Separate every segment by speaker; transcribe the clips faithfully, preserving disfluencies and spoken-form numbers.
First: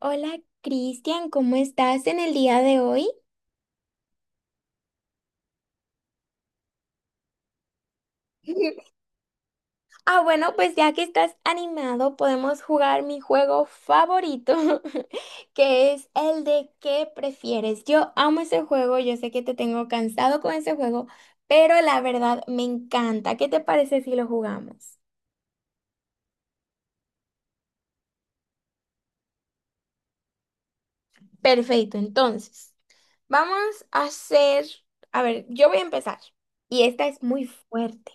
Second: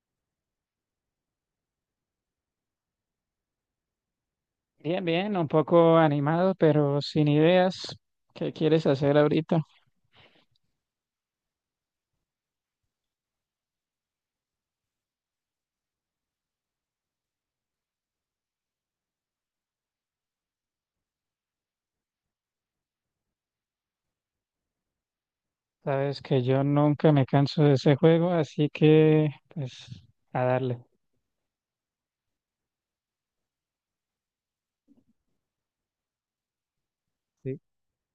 Speaker 1: Hola Cristian, ¿cómo estás en el día de hoy?
Speaker 2: Bien, bien, un poco animado, pero sin ideas. ¿Qué quieres hacer ahorita?
Speaker 1: Ah, bueno, pues ya que estás animado, podemos jugar mi juego favorito, que es el de ¿qué prefieres? Yo amo ese juego, yo sé que te tengo cansado con ese juego, pero la verdad me encanta. ¿Qué te parece si lo jugamos?
Speaker 2: Sabes que yo nunca me canso de ese juego, así que pues a darle.
Speaker 1: Perfecto, entonces, vamos a hacer, a ver, yo voy a empezar y esta es muy
Speaker 2: Sí.
Speaker 1: fuerte.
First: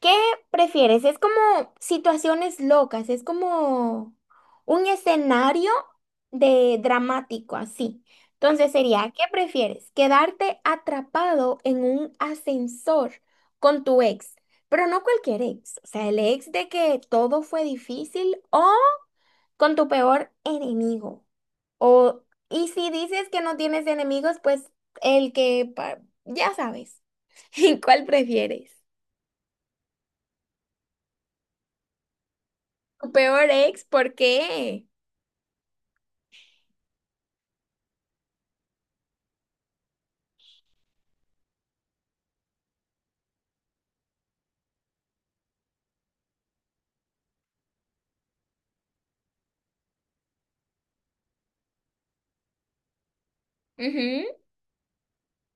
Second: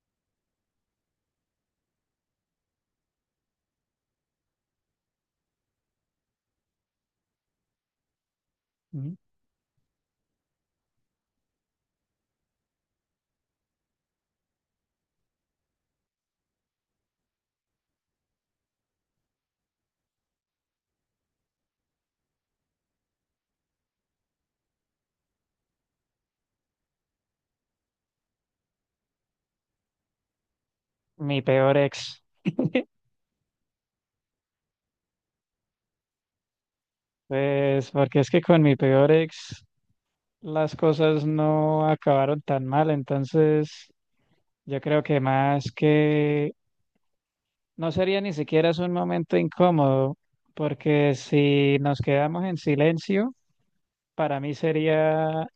Speaker 1: ¿Qué prefieres? Es como situaciones locas, es como un escenario de dramático así. Entonces sería,
Speaker 2: Mm,
Speaker 1: ¿qué prefieres? ¿Quedarte atrapado en un ascensor con tu ex? Pero no cualquier ex, o sea, el ex de que todo fue difícil o con tu peor enemigo. O, y si dices que no tienes enemigos, pues el que, pa- ya sabes, ¿cuál prefieres?
Speaker 2: mi peor ex.
Speaker 1: ¿Tu peor ex? ¿Por qué?
Speaker 2: Pues porque es que con mi peor ex las cosas no acabaron tan mal, entonces yo creo que más que no sería ni siquiera es un momento incómodo, porque si nos quedamos en silencio,
Speaker 1: Ujú.
Speaker 2: para mí sería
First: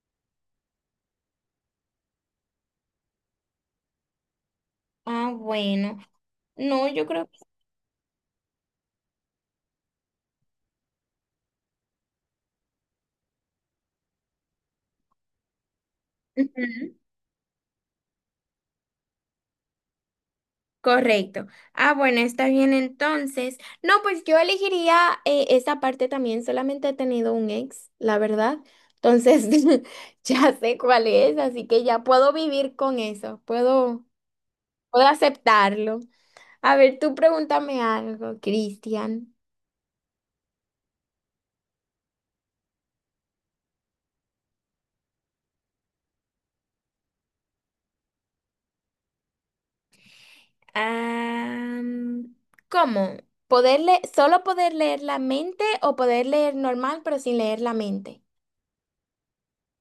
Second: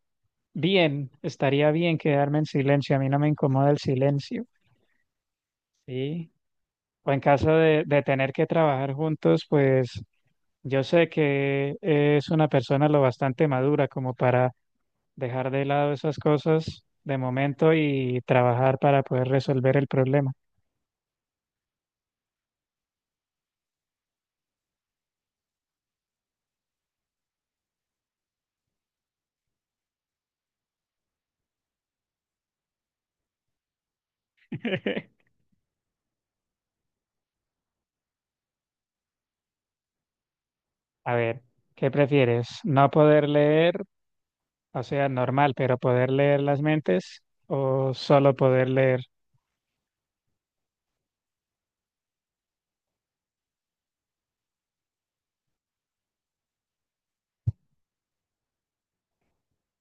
Speaker 2: bien, estaría bien quedarme en silencio, a mí no me incomoda el silencio.
Speaker 1: Ah, bueno.
Speaker 2: ¿Sí?
Speaker 1: No, yo
Speaker 2: O en
Speaker 1: creo que...
Speaker 2: caso de, de tener que trabajar juntos, pues yo sé que es una persona lo bastante madura como para dejar de lado esas cosas
Speaker 1: Ujú.
Speaker 2: de momento y trabajar para poder resolver el problema.
Speaker 1: Correcto. Ah, bueno, está bien entonces. No, pues yo elegiría eh, esa parte también. Solamente he tenido un ex, la verdad. Entonces, ya sé cuál es, así que ya puedo vivir con eso. Puedo, puedo aceptarlo. A ver, tú pregúntame algo, Cristian.
Speaker 2: A ver, ¿qué prefieres? ¿No poder leer, o sea, normal, pero poder leer las mentes o solo poder leer?
Speaker 1: Ah, ¿cómo? ¿Poder le- solo poder leer la mente o poder leer normal pero sin leer la mente?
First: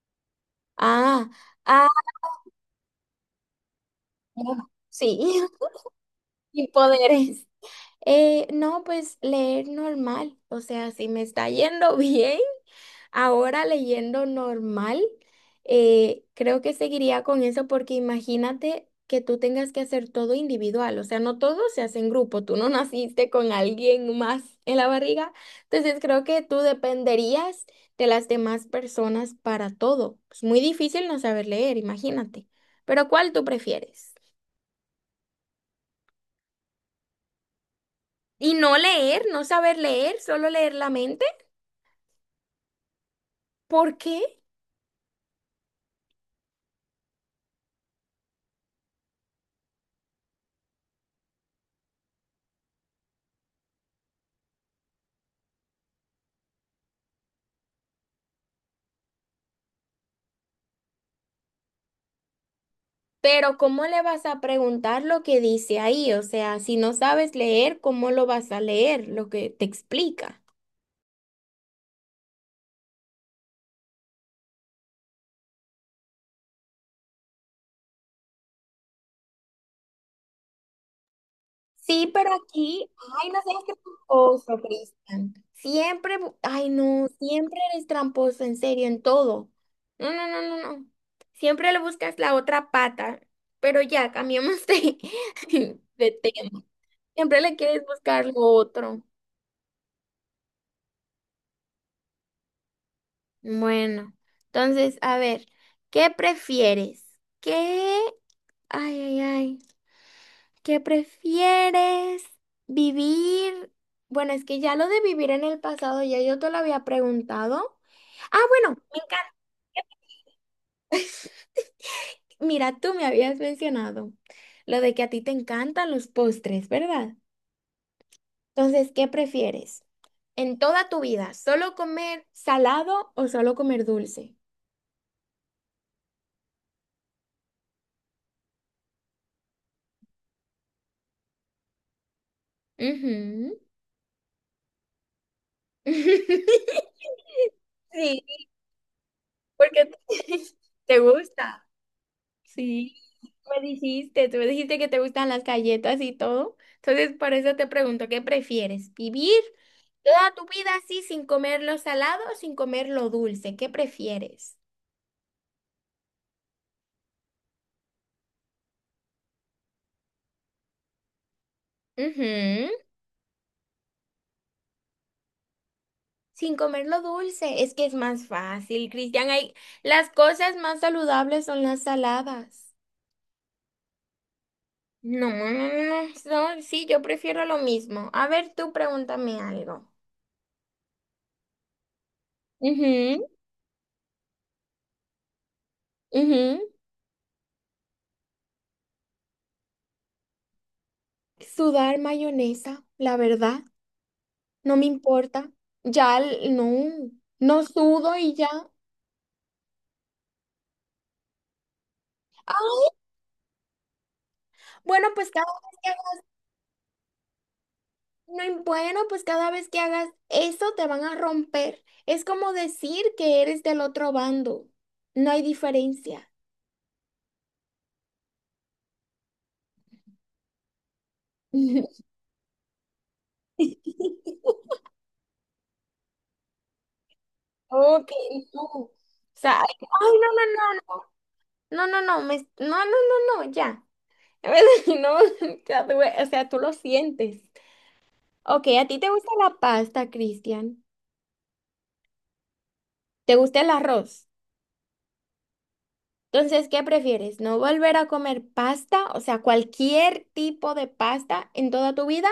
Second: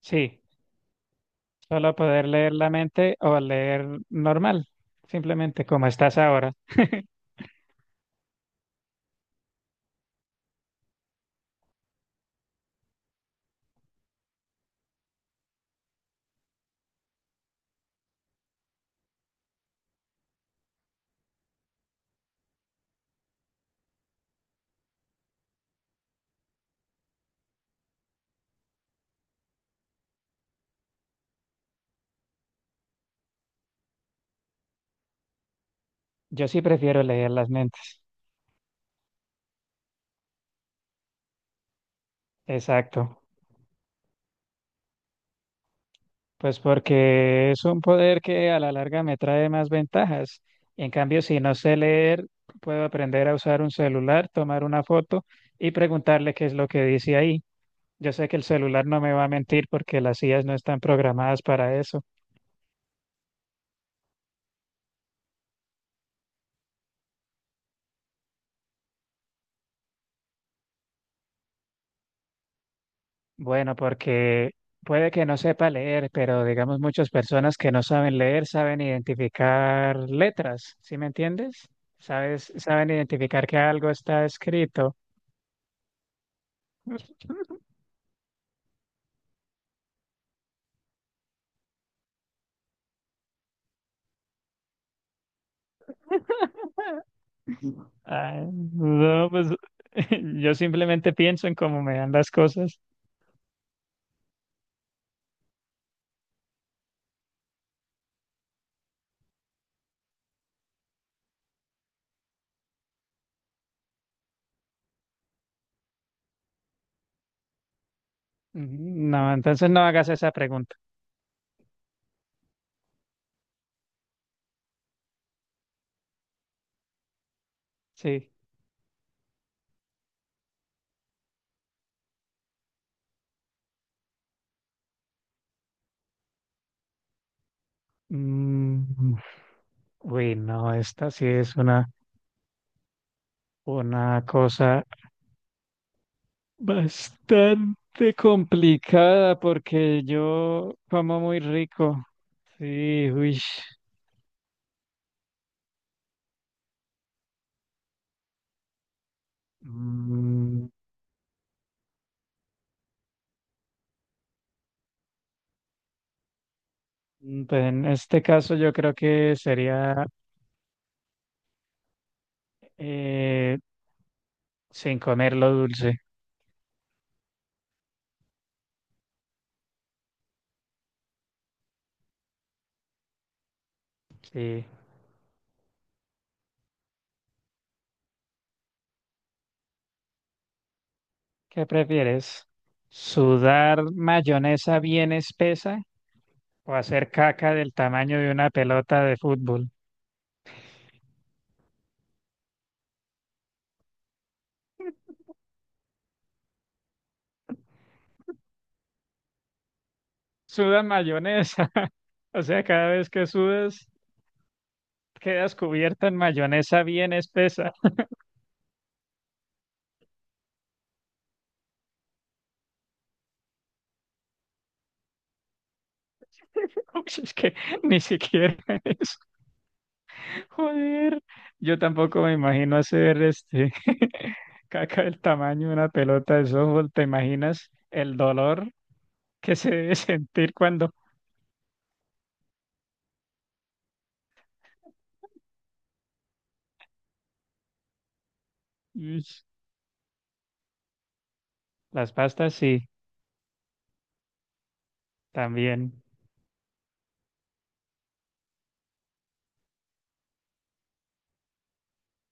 Speaker 2: Sí,
Speaker 1: Ah, ah,
Speaker 2: solo poder leer la mente o leer normal,
Speaker 1: no, sí,
Speaker 2: simplemente como estás ahora.
Speaker 1: sin poderes. Eh, no, pues leer normal, o sea, si me está yendo bien, ahora leyendo normal, eh, creo que seguiría con eso porque imagínate que tú tengas que hacer todo individual, o sea, no todo se hace en grupo, tú no naciste con alguien más en la barriga, entonces creo que tú dependerías de las demás personas para todo. Es muy difícil no saber leer, imagínate. Pero ¿cuál tú prefieres?
Speaker 2: Yo sí prefiero leer las mentes.
Speaker 1: Y no leer, no saber leer, solo leer la mente.
Speaker 2: Exacto,
Speaker 1: ¿Por qué?
Speaker 2: pues porque es un poder que a la larga me trae más ventajas. En cambio, si no sé leer, puedo aprender a usar un celular, tomar una foto y preguntarle qué es lo que dice ahí. Yo sé que el celular no me va a mentir porque las I As no están programadas para eso.
Speaker 1: Pero ¿cómo le vas a preguntar lo que dice ahí? O sea, si no sabes leer, ¿cómo lo vas a leer? Lo que te explica.
Speaker 2: Bueno, porque puede que no sepa leer, pero digamos muchas personas que no saben leer saben identificar letras, ¿sí me entiendes?
Speaker 1: Sí, pero
Speaker 2: Sabes,
Speaker 1: aquí,
Speaker 2: saben
Speaker 1: ay, no
Speaker 2: identificar que
Speaker 1: seas
Speaker 2: algo está
Speaker 1: tramposo,
Speaker 2: escrito.
Speaker 1: Cristian. Siempre, bu- ay, no, siempre eres tramposo, en serio, en todo. No, no, no, no, no. Siempre le buscas la otra pata, pero ya, cambiamos de, de tema.
Speaker 2: Bueno,
Speaker 1: Siempre le quieres buscar lo
Speaker 2: Ah,
Speaker 1: otro.
Speaker 2: no, pues yo simplemente pienso en cómo me dan las cosas.
Speaker 1: Bueno, entonces, a ver, ¿qué prefieres? ¿Qué? Ay, ay, ay. ¿Qué prefieres? ¿Vivir? Bueno, es que ya lo de vivir en el pasado, ya yo te lo había preguntado. Ah, bueno, me
Speaker 2: Mm, no,
Speaker 1: encanta.
Speaker 2: entonces no hagas esa pregunta.
Speaker 1: Mira, tú me habías mencionado lo de que a ti te encantan los postres, ¿verdad?
Speaker 2: Sí.
Speaker 1: Entonces, ¿qué prefieres? En toda tu vida, ¿solo comer salado o solo comer dulce?
Speaker 2: Mm, uy, no, esta sí es una,
Speaker 1: Ujú.
Speaker 2: una cosa bastante
Speaker 1: Sí,
Speaker 2: complicada
Speaker 1: porque
Speaker 2: porque yo
Speaker 1: te
Speaker 2: como muy
Speaker 1: gusta.
Speaker 2: rico.
Speaker 1: Sí.
Speaker 2: Sí, uy.
Speaker 1: Me dijiste, tú me dijiste que te gustan las galletas y todo. Entonces, por eso te pregunto, ¿qué prefieres? ¿Vivir toda tu
Speaker 2: Mm,
Speaker 1: vida así sin comer lo salado o sin comer lo dulce? ¿Qué prefieres?
Speaker 2: pues en este caso yo creo que sería
Speaker 1: Ujú,
Speaker 2: eh, sin comer lo dulce.
Speaker 1: sin comer lo dulce, es que es más fácil, Cristian. Hay... Las cosas más saludables son las saladas.
Speaker 2: Sí.
Speaker 1: No, no, no, no, no, sí, yo prefiero lo mismo. A ver, tú pregúntame algo.
Speaker 2: ¿Qué prefieres?
Speaker 1: Ujú,
Speaker 2: ¿Sudar mayonesa bien espesa
Speaker 1: ujú.
Speaker 2: o hacer caca del tamaño de una pelota de fútbol?
Speaker 1: Sudar mayonesa, la verdad. No me importa. Ya l- no, no sudo y ya.
Speaker 2: Suda mayonesa, o
Speaker 1: Ah,
Speaker 2: sea, cada vez que sudas
Speaker 1: bueno, pues cada
Speaker 2: quedas
Speaker 1: vez que
Speaker 2: cubierta en
Speaker 1: hagas,
Speaker 2: mayonesa bien espesa.
Speaker 1: no, im- bueno, pues cada vez que hagas eso te van a romper. Es como decir que eres del otro bando. No hay diferencia.
Speaker 2: Uy, es que ni siquiera eso. Joder, yo tampoco me imagino hacer este caca del tamaño de una pelota de softball. ¿Te imaginas
Speaker 1: Ok,
Speaker 2: el
Speaker 1: no.
Speaker 2: dolor
Speaker 1: O
Speaker 2: que
Speaker 1: sea, ay,
Speaker 2: se debe
Speaker 1: ay, no,
Speaker 2: sentir
Speaker 1: no,
Speaker 2: cuando
Speaker 1: no, no. No, no, no, me- no, no, no, no, ya. En vez de- No, ya tuve- o sea, tú lo sientes. Ok, ¿a ti te
Speaker 2: uy,
Speaker 1: gusta la pasta, Cristian?
Speaker 2: las pastas sí,
Speaker 1: ¿Te gusta el arroz?
Speaker 2: también.
Speaker 1: Entonces, ¿qué prefieres? ¿No volver a comer pasta, o sea, cualquier tipo de pasta en toda tu vida,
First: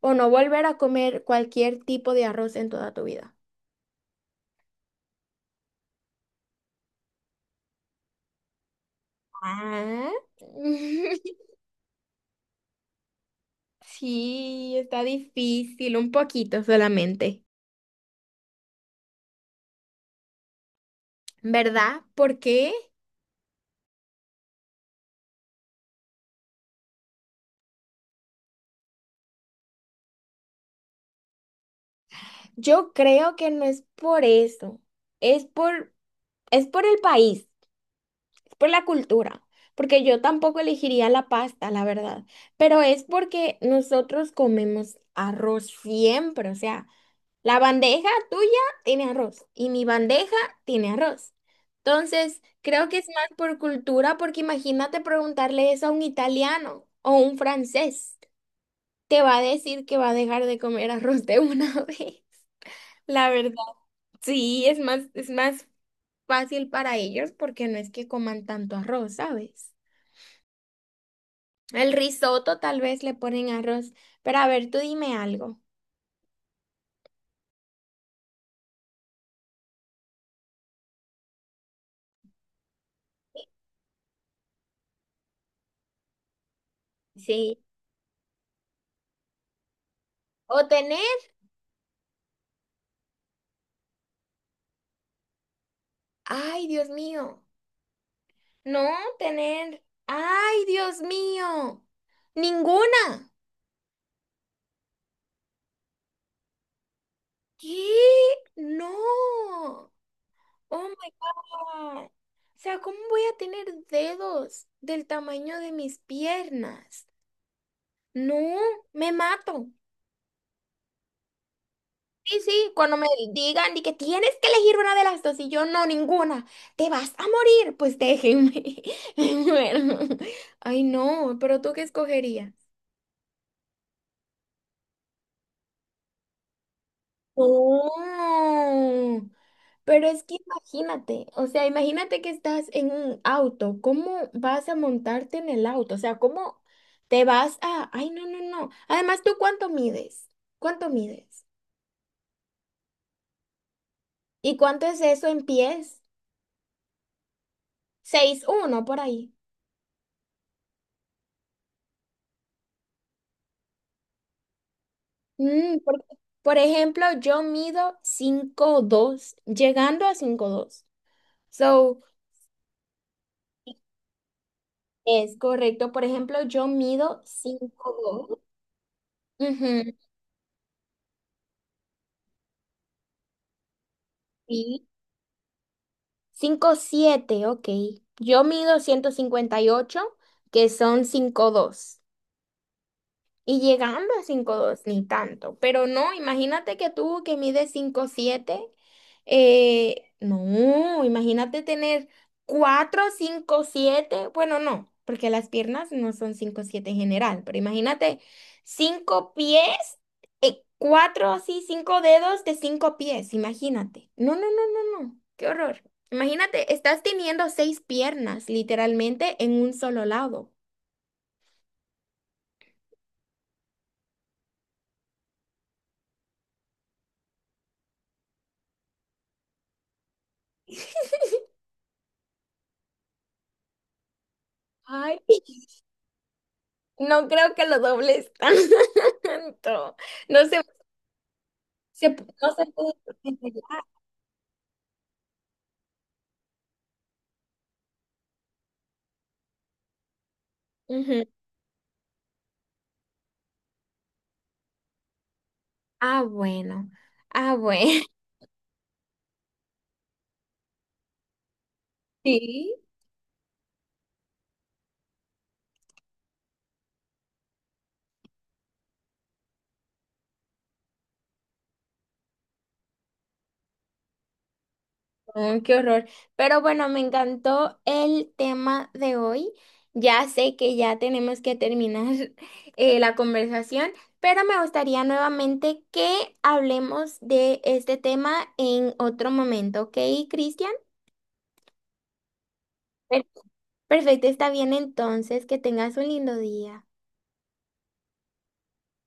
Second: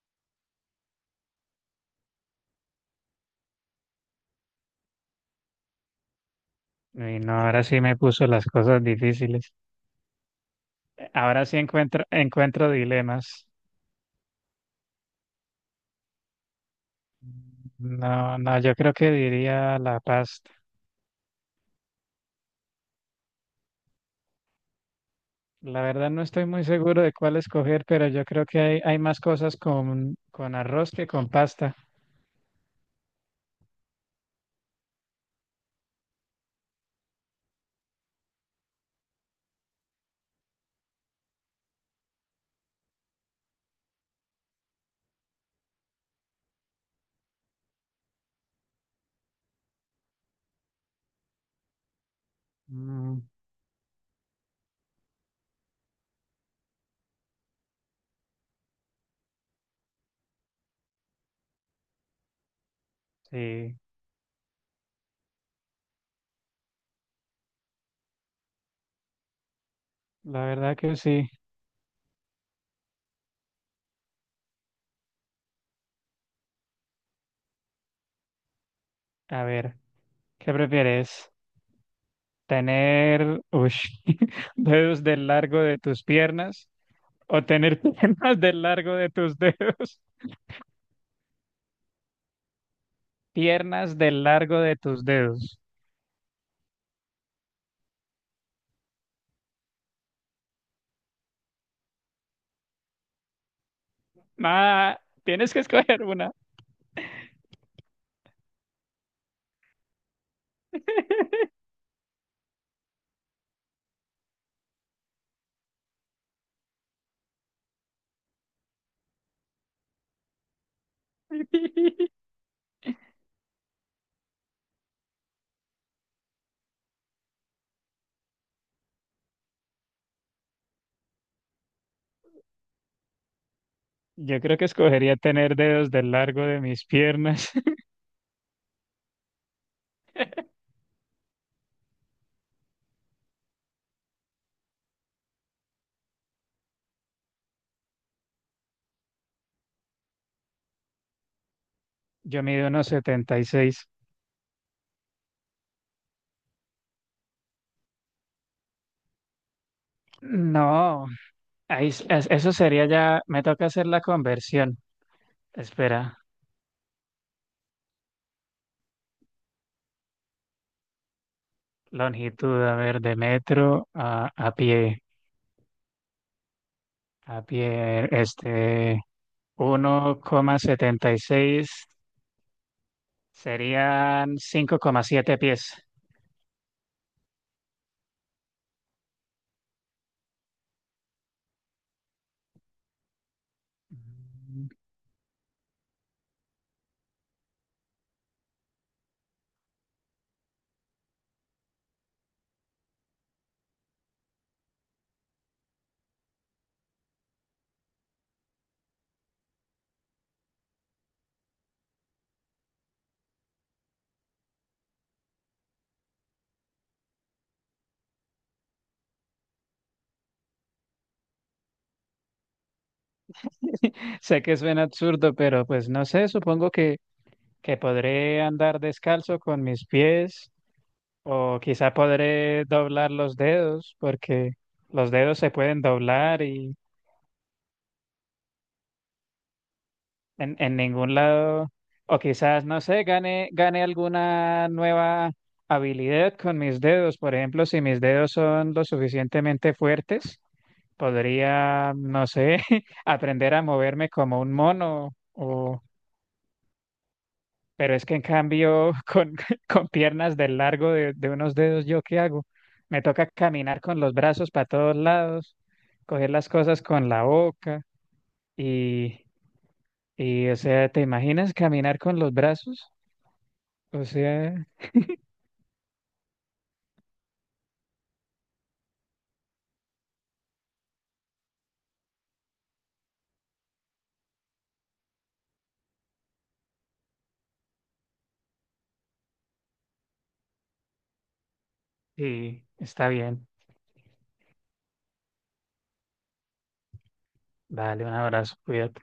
Speaker 1: o no volver a comer cualquier tipo de arroz en toda tu vida?
Speaker 2: Y no, ahora sí me puso las cosas difíciles.
Speaker 1: Ah.
Speaker 2: Ahora sí encuentro, encuentro dilemas.
Speaker 1: Sí, está difícil, un poquito solamente,
Speaker 2: No, no, yo creo que diría la pasta.
Speaker 1: ¿verdad? Porque
Speaker 2: La verdad no estoy muy seguro de cuál escoger, pero yo creo que hay, hay más cosas con, con arroz que con pasta.
Speaker 1: yo creo que no es por eso, es por, es por el país. Por la cultura, porque yo tampoco elegiría la pasta, la verdad, pero es porque nosotros comemos arroz siempre, o sea, la bandeja tuya tiene arroz y mi bandeja tiene arroz. Entonces, creo que es más
Speaker 2: Mm,
Speaker 1: por cultura, porque imagínate preguntarle eso a un italiano o un francés, te va a decir que va a dejar de comer arroz de una vez. La verdad,
Speaker 2: sí,
Speaker 1: sí, es más, es más fácil para ellos porque no es que coman tanto arroz, ¿sabes?
Speaker 2: la verdad que sí.
Speaker 1: El risotto tal vez le ponen arroz. Pero a ver, tú dime algo.
Speaker 2: A ver, ¿qué prefieres? ¿Tener ush, dedos del largo de tus piernas o
Speaker 1: Sí.
Speaker 2: tener piernas del largo de tus dedos?
Speaker 1: O tener,
Speaker 2: Piernas del largo de tus dedos.
Speaker 1: ay, Dios mío. No, tener, ay, Dios mío. Ninguna.
Speaker 2: Ah, tienes que escoger una.
Speaker 1: ¿Qué? No. Oh my God. O sea, ¿cómo voy a tener dedos del tamaño de mis piernas? No, me mato. Sí, sí, cuando me digan y que tienes que elegir una de las dos y yo no, ninguna, te vas a morir, pues déjenme. Bueno, ay no, pero ¿tú qué escogerías?
Speaker 2: Yo creo que escogería tener dedos del largo de mis piernas.
Speaker 1: No, pero es que imagínate, o sea, imagínate que estás en un auto, ¿cómo vas a montarte en el auto? O sea, ¿cómo te vas a... Ay, no, no, no. Además, ¿tú cuánto mides? ¿Cuánto mides?
Speaker 2: Yo mido unos setenta y seis.
Speaker 1: ¿Y cuánto es eso en pies? Seis, uno, por ahí.
Speaker 2: No, ahí, es- es- eso sería ya, me toca hacer la conversión.
Speaker 1: Mm, por,
Speaker 2: Espera,
Speaker 1: por ejemplo, yo mido cinco dos llegando a cinco dos. So,
Speaker 2: longitud, a ver, de metro a, a pie,
Speaker 1: es correcto. Por ejemplo, yo mido
Speaker 2: a pie,
Speaker 1: cinco'dos.
Speaker 2: este,
Speaker 1: Ujú,
Speaker 2: uno coma setenta y seis serían
Speaker 1: sí.
Speaker 2: cinco coma siete pies.
Speaker 1: Cinco siete. Ok. Yo mido ciento cincuenta y ocho que son cinco dos. Y llegando a cinco dos ni tanto. Pero no, imagínate que tú que mides cinco siete eh, no, imagínate tener cuatro cinco siete bueno, no, porque las piernas no son cinco siete en general, pero imagínate cinco pies, eh cuatro así, cinco dedos de cinco pies, imagínate. No, no, no, no, no, qué horror. Imagínate, estás teniendo seis piernas literalmente en un solo lado.
Speaker 2: Sé que suena absurdo, pero pues no sé, supongo que, que podré andar descalzo con mis pies o quizá podré doblar los dedos porque los
Speaker 1: Ay.
Speaker 2: dedos se pueden doblar y
Speaker 1: No creo que lo dobles tanto. No se,
Speaker 2: en, en ningún lado,
Speaker 1: se-
Speaker 2: o
Speaker 1: no se
Speaker 2: quizás, no
Speaker 1: puede
Speaker 2: sé, gane,
Speaker 1: revelar.
Speaker 2: gane alguna nueva habilidad con mis dedos. Por ejemplo, si mis dedos son lo suficientemente fuertes,
Speaker 1: Ujú.
Speaker 2: podría, no sé, aprender a moverme como un mono.
Speaker 1: Ah, bueno. Ah,
Speaker 2: Pero
Speaker 1: bueno.
Speaker 2: es que en cambio, con, con piernas del largo de, de unos dedos, ¿yo qué hago?
Speaker 1: Sí.
Speaker 2: Me toca caminar con los brazos para todos lados, coger las cosas con la boca y, y, o sea, ¿te imaginas caminar con los brazos? O sea,
Speaker 1: Mm, qué horror. Pero bueno, me encantó el tema de hoy. Ya sé que ya tenemos que terminar eh, la conversación, pero me gustaría nuevamente que hablemos de este tema en otro momento, ¿ok, Cristian?
Speaker 2: sí, está
Speaker 1: Per-
Speaker 2: bien.
Speaker 1: Perfecto, está bien entonces. Que tengas un lindo día.
Speaker 2: Dale un abrazo, cuídate.